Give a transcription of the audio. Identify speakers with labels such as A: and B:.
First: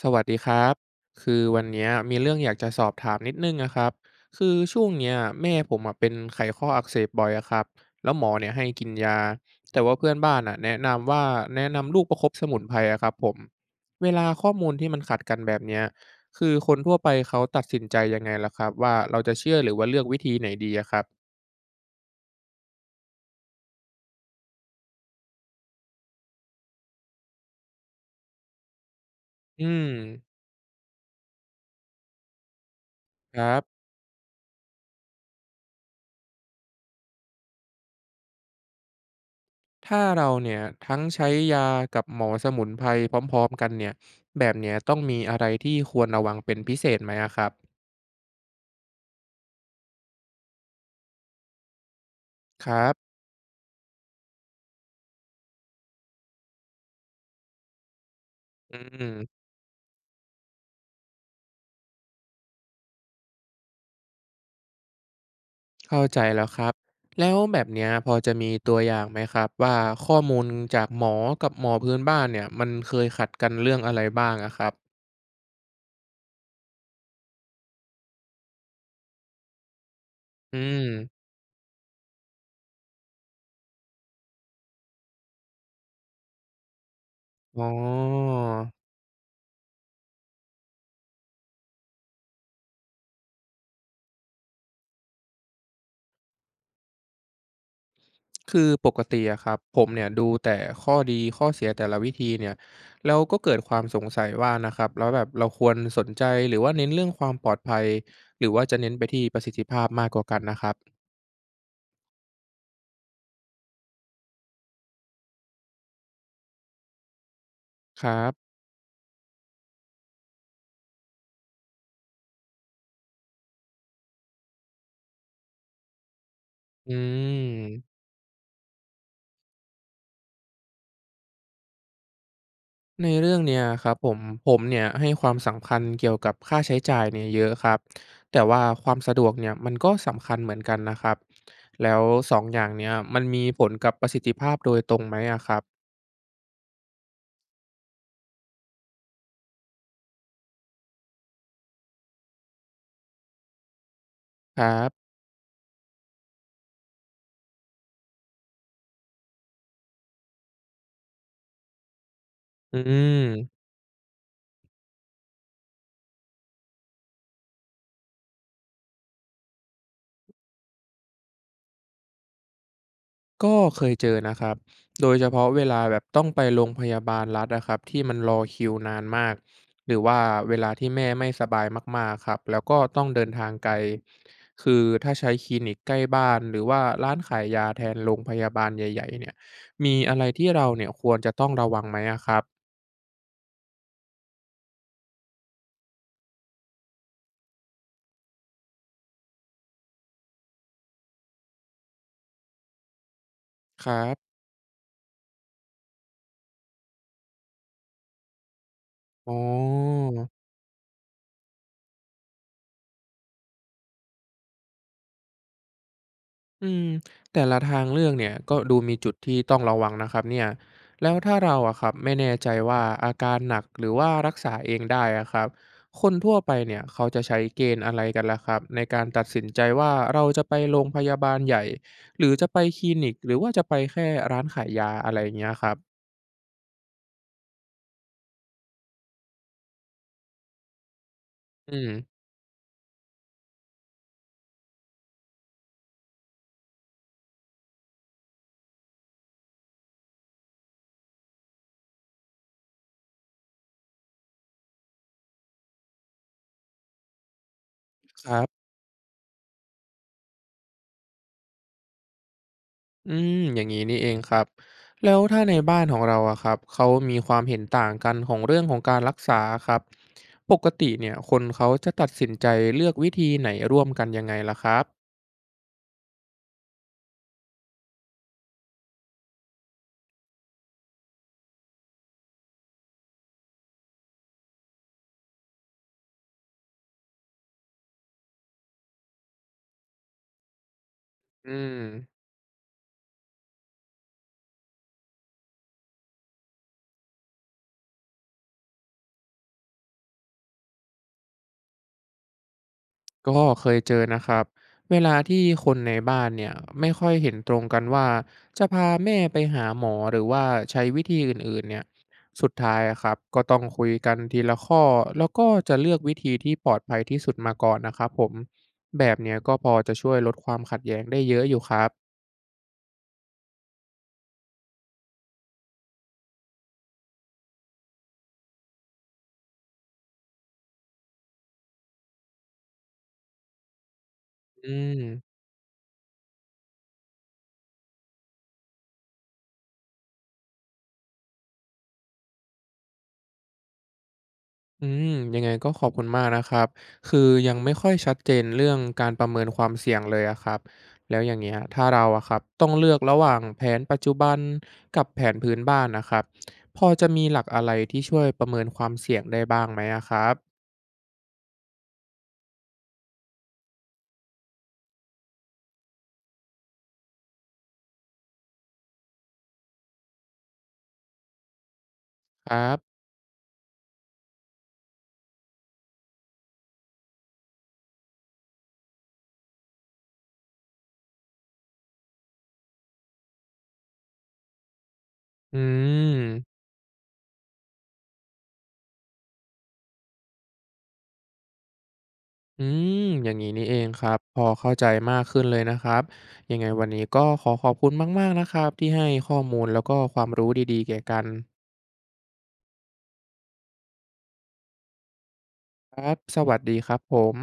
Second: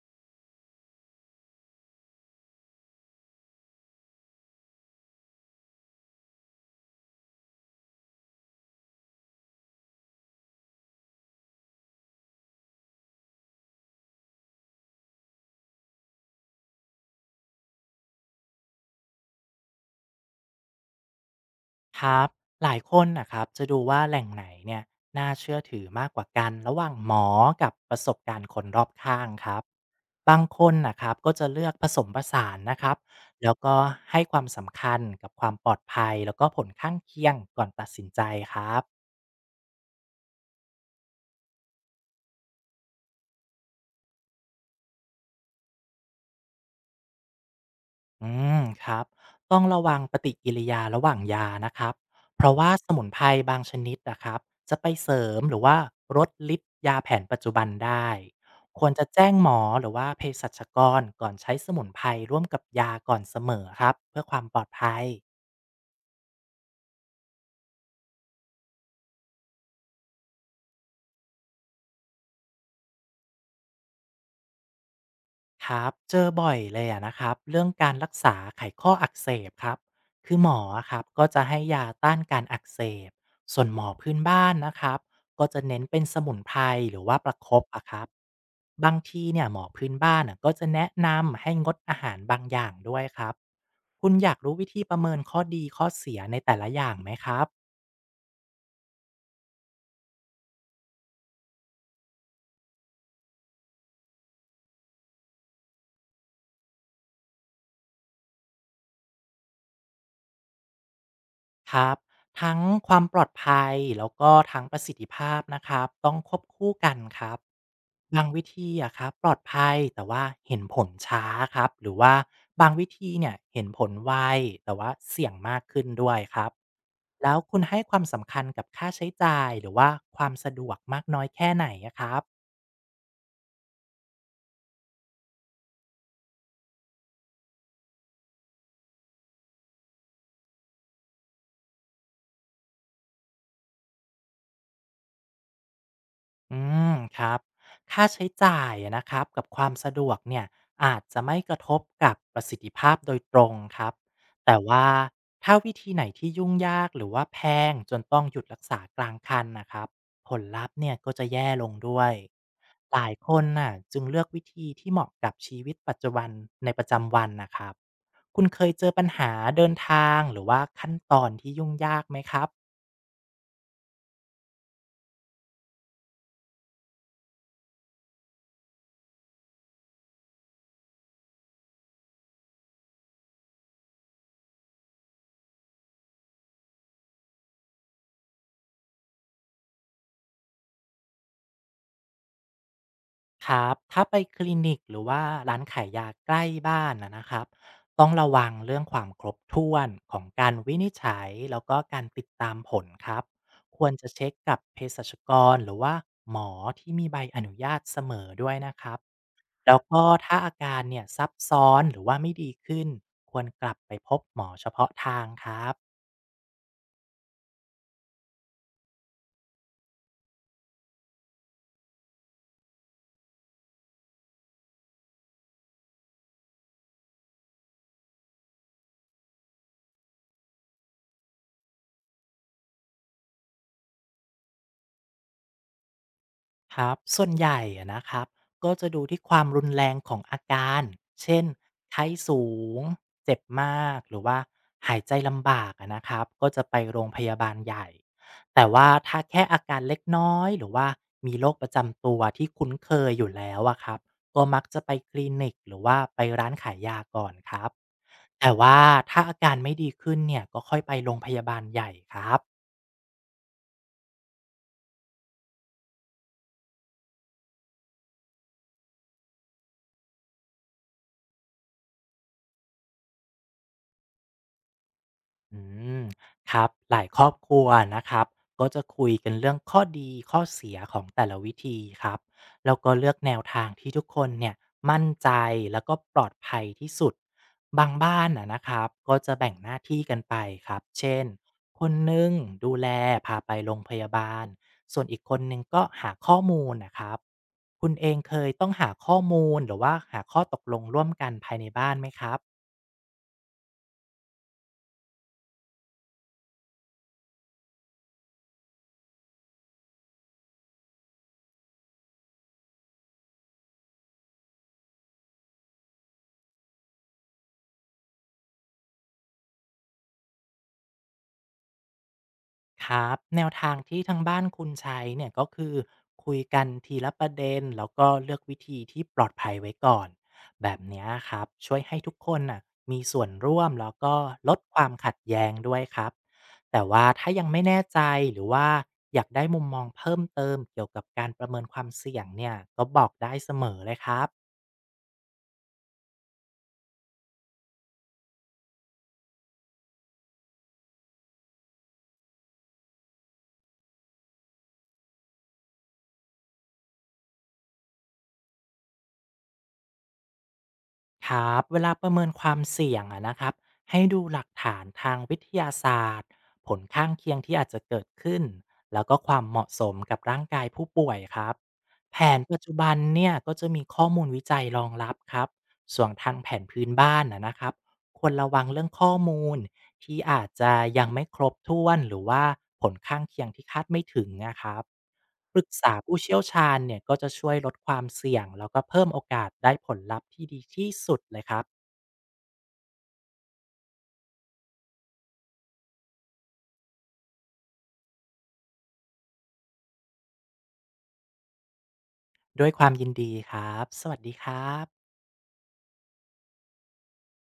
A: สวัสดีครับคือวันเนี้ยมีเรื่องอยากจะสอบถามนิดนึงนะครับคือช่วงเนี้ยแม่ผมอะเป็นไขข้ออักเสบบ่อยอะครับแล้วหมอเนี่ยให้กินยาแต่ว่าเพื่อนบ้านอะแนะนำว่าแนะนำลูกประคบสมุนไพรอะครับผมเวลาข้อมูลที่มันขัดกันแบบเนี้ยคือคนทั่วไปเขาตัดสินใจยังไงล่ะครับว่าเราจะเชื่อหรือว่าเลือกวิธีไหนดีอะครับ
B: ครับหลายคนนะครับจะดูว่าแหล่งไหนเนี่ยน่าเชื่อถือมากกว่ากันระหว่างหมอกับประสบการณ์คนรอบข้างครั
A: อื
B: บ
A: ม
B: บางคนนะครับก็จะเลือกผสมผสานนะครับ
A: ค
B: แล้
A: รั
B: ว
A: บ
B: ก็ให้ความสำคัญกับความปลอดภัยแล้วก็ผลข้างเคียงก่อนตัดสินใจครับ
A: ถ้าเราเนี่ยทั้งใช้ยากับหมอสมุนไพรพร้อมๆกันเนี่ยแบบเนี้ยต้องมีอะไรที่ควรระวังเป็นพิเศษไหมอะครับ
B: อืมครับต้องระวังปฏิกิริยาระหว่างยานะครับเพราะ
A: ค
B: ว่า
A: รั
B: สมุน
A: บ
B: ไพรบางชนิดนะครับจะไปเสริมหรือว่าลดฤทธิ์ยาแผนปัจจุบันได้
A: อื
B: ควรจะ
A: ม
B: แจ้งหมอหรือว่าเภสัชกรก่อนใช้สมุนไพรร่วมกับยาก่อนเสมอครับเพื่อความปลอดภัย
A: เข้าใจแล้วครับแล้วแบบเนี้ยพอจะมีตัวอย่างไหมครับว่าข้อมูลจากหมอกับหมอพื้นบ้านเนี่ยมันเคยขัดกันเรื่องอะไรบ้างอะครับ
B: ครับเจอบ่อยเลยอะนะครับเรื่องการรักษาไขข้ออักเสบครับคือหม
A: อื
B: ออะครับก็
A: ม
B: จะให้ยาต้านการอักเสบส่วนหมอพื้นบ้านนะครับก็จะเน้นเป็นสมุนไพรหรือว่าประค
A: อ๋
B: บ
A: อ
B: อะครับบางทีเนี่ยหมอพื้นบ้านอะก็จะแนะนำให้งดอาหารบางอย่างด้วยครับคุณอยากรู้วิธีประเมินข้อดีข้อเสียในแต่ละอย่างไหมครับ
A: คือปกติอะครับผมเนี่ยดูแต่ข้อดีข้อเสียแต่ละวิธีเนี่ยแล้วก็เกิดความสงสัยว่านะครับแล้วแบบเราควรสนใจหรือว่าเน้นเรื่องความปลอดภัยหรือว่าจะเน้นไปที่ประสิทธิภาพมากกว่ากันนะครับ
B: ครับทั้งความปลอดภัยแล้วก็ทั้งประสิทธิภาพนะครับต้องควบคู่กันครับ
A: ครั
B: บางวิ
A: บ
B: ธีอะครับปลอดภัยแต่ว่าเห็นผลช้าครับหรือว่าบางวิธีเนี่ยเห็นผลไวแต่ว่าเสี่ยงมากขึ้นด้วยครับ
A: อื
B: แล้วคุณให้ความ
A: ม
B: สำคัญกับค่าใช้จ่ายหรือว่าความสะดวกมากน้อยแค่ไหนอะครับ
A: ในเรื่องเนี่ยครับผมผมเนี่ยให้ความสำคัญเกี่ยวกับค่าใช้จ่ายเนี่ยเยอะครับแต่ว่าความสะดวกเนี่ยมันก็สำคัญเหมือนกันนะครับแล้วสองอย่างเนี่ยมันมีผลกับประสิทธิภาพโดยตรงไหมอะครับ
B: อืมครับค่าใช้จ่ายอะนะครับกับความสะดวกเนี่ยอาจจะไม่กระทบกับประสิทธิภาพโดยตรงครับแต่
A: ครั
B: ว่า
A: บ
B: ถ้าวิธีไหนที่ยุ่งยากหรือว่าแพงจนต้องหยุดรักษากลางคันนะครับผลลัพธ์เนี่ยก็จะแย่ลงด้วย
A: อื
B: หลายคน
A: ม
B: น่ะจึงเลือกวิธีที่เหมาะกับชีวิตปัจจุบันในประจำวันนะครับคุณเคยเจอปัญหาเดินทางหรือว่าขั้นตอนที่ยุ่งยากไหมครับ
A: ก็เคยเจอนะครับ โดยเฉพาะเวลาแบบต้องไปโรงพยาบาลรัฐอะครับที่มันรอคิวนานมาก หรือว่าเวลาที่แม่ไม่สบายมากๆครับ แล้วก็ต้องเดินทางไกล คือถ้าใช้คลินิกใกล้บ้านหรือว่าร้านขายยาแทนโรงพยาบาลใหญ่ๆเนี่ยมีอะไรที่เราเนี่ยควรจะต้องระวังไหมอะครับ
B: ครับถ้าไปคลินิกหรือว่าร้านขายยาใกล้บ้านนะครับต้องระวังเรื่องความครบถ้วนของการวินิจฉัยแล้วก็การติดตามผลครับค
A: ค
B: วร
A: รั
B: จะเช็ค
A: บ
B: กับเภสัชกรหรือว่าหมอที่มีใบอนุญาตเสมอด้วยนะครับ
A: อ๋อ
B: แล้วก็ถ้าอาการเนี่ยซับซ้อนหรือว่าไม่ดีขึ้นควรกลับไปพบหมอเฉพาะทางครับ
A: อืมแต่ละทางเลือกเนี่ยก็ดูมีจุดที่ต้องระวังนะครับเนี่ยแล้วถ้าเราอะครับไม่แน่ใจว่าอาการหนักหรือว่ารักษาเองได้อะครับคนทั่วไปเนี่ยเขาจะใช้เกณฑ์อะไรกันล่ะครับในการตัดสินใจว่าเราจะไปโรงพยาบาลใหญ่หรือจะไปคลินิกหรือว่าจะไปแค่ร้านขายยาอะไรอย่างเงี้ยครับ
B: ครับส่วนใหญ่อะนะครับก็จะดูที่ความรุนแรงของอาการเช่น
A: อืม
B: ไข้สูงเจ็บมากหรือว่าหายใจลำบากอะนะครับก็จะไปโรงพยาบาลใหญ่แต่ว่าถ้าแค่อาการเล็กน้อยหรือว่ามีโรคประจำตัวที่คุ้นเคยอยู่แล้วอะครับก็มักจะไปคลินิกหรือว่าไปร้านขายยาก่อนครับ
A: ครั
B: แต่
A: บ
B: ว่าถ้าอาการไม่ดีขึ้นเนี่ยก็ค่อยไปโรงพยาบาลใหญ่ครับ
A: อืมอย่างงี้นี่เองครับแล้วถ้าในบ้านของเราอะครับเขามีความเห็นต่างกันของเรื่องของการรักษาครับปกติเนี่ยคนเขาจะตัดสินใจเลือกวิธีไหนร่วมกันยังไงล่ะครับ
B: อืมครับหลายครอบครัวนะครับก็จะคุยกันเรื่องข้อดีข้อเสียของแต่ละวิธีครับแล้วก็เลือกแนวทางที่ทุกคนเนี่ยมั่นใจแล้วก็ปลอดภัยที่สุดบางบ้านนะครับก็จะแบ่งหน้าที่กันไปครับเช่น
A: อื
B: ค
A: ม
B: นหนึ่งดูแลพาไปโรงพยาบาลส่วนอีกคนหนึ่งก็หาข้อมูลนะครับคุณเองเคยต้องหาข้อมูลหรือว่าหาข้อตกลงร่วมกันภายในบ้านไหมครับ
A: ก็เคยเจอนะครับเวลาที่คนในบ้านเนี่ยไม่ค่อยเห็นตรงกันว่าจะพาแม่ไปหาหมอหรือว่าใช้วิธีอื่นๆเนี่ยสุดท้ายอะครับก็ต้องคุยกันทีละข้อแล้วก็จะเลือกวิธีที่ปลอดภัยที่สุดมาก่อนนะครับผมแบบเนี้ยก็พอจะช่วยลดความขัดแย้งได้เยอะอยู่ครับ
B: ครับแนวทางที่ทางบ้านคุณใช้เนี่ยก็คือคุยกันทีละประเด็นแล้วก็เลือกวิธีที่ปลอดภัยไว้ก่อนแบบเนี้ยครับช่วยให้ทุกคนน่ะมีส่วนร่วมแล้วก็ลด
A: อื
B: ความขัด
A: ม
B: แย้งด้วยครับแต่ว่าถ้ายังไม่แน่ใจหรือว่าอยากได้มุมมองเพิ่มเติมเกี่ยวกับการประเมินความเสี่ยงเนี่ยก็บอกได้เสมอเลยครับ
A: อืมยังไงก็ขอบคุณมากนะครับ คือยังไม่ค่อยชัดเจนเรื่องการประเมินความเสี่ยงเลยอะครับ แล้วอย่างเงี้ยถ้าเราอะครับต้องเลือกระหว่างแผนปัจจุบันกับแผนพื้นบ้านนะครับพอจะมีหลักอะไรที่ช่วยประเมินความเสี่ยงได้บ้างไหมอะครับ
B: ครับเวลาประเมินความเสี่ยงอะนะครับให้ดูหลักฐานทางวิทยาศาสตร์ผลข้างเคียงที่อาจจะเกิดขึ้นแล้วก็ความเหมาะสมกับร่างกายผู้ป่วยครับแผน
A: ค
B: ปัจ
A: รั
B: จุบั
A: บ
B: นเนี่ยก็จะมีข้อมูลวิจัยรองรับครับส่วนทางแผนพื้นบ้านนะครับ ควรระวังเรื่องข้อมูลที่อาจจะยังไม่ครบถ้วนหรือว่าผลข้างเคียงที่คาดไม่ถึงนะครับ
A: อื
B: ปรึกษาผู้เชี่ยว
A: ม
B: ชาญเนี่ยก็จะช่วยลดความเสี่ยงแล้วก็เพิ่มโอกาสได้ผลลัพธ์ที่ดีที่สุดเลยครับ
A: อืมอย่างนี้นี่เองครับพอเข้าใจมากขึ้นเลยนะครับยังไงวันนี้ก็ขอขอบคุณมากๆนะครับที่ให้ข้อมูลแล้วก็ความรู้ดีๆแก่กัน
B: ด้วยความยินดีครับสวัสดีครับ
A: ครับสวัสดีครับผม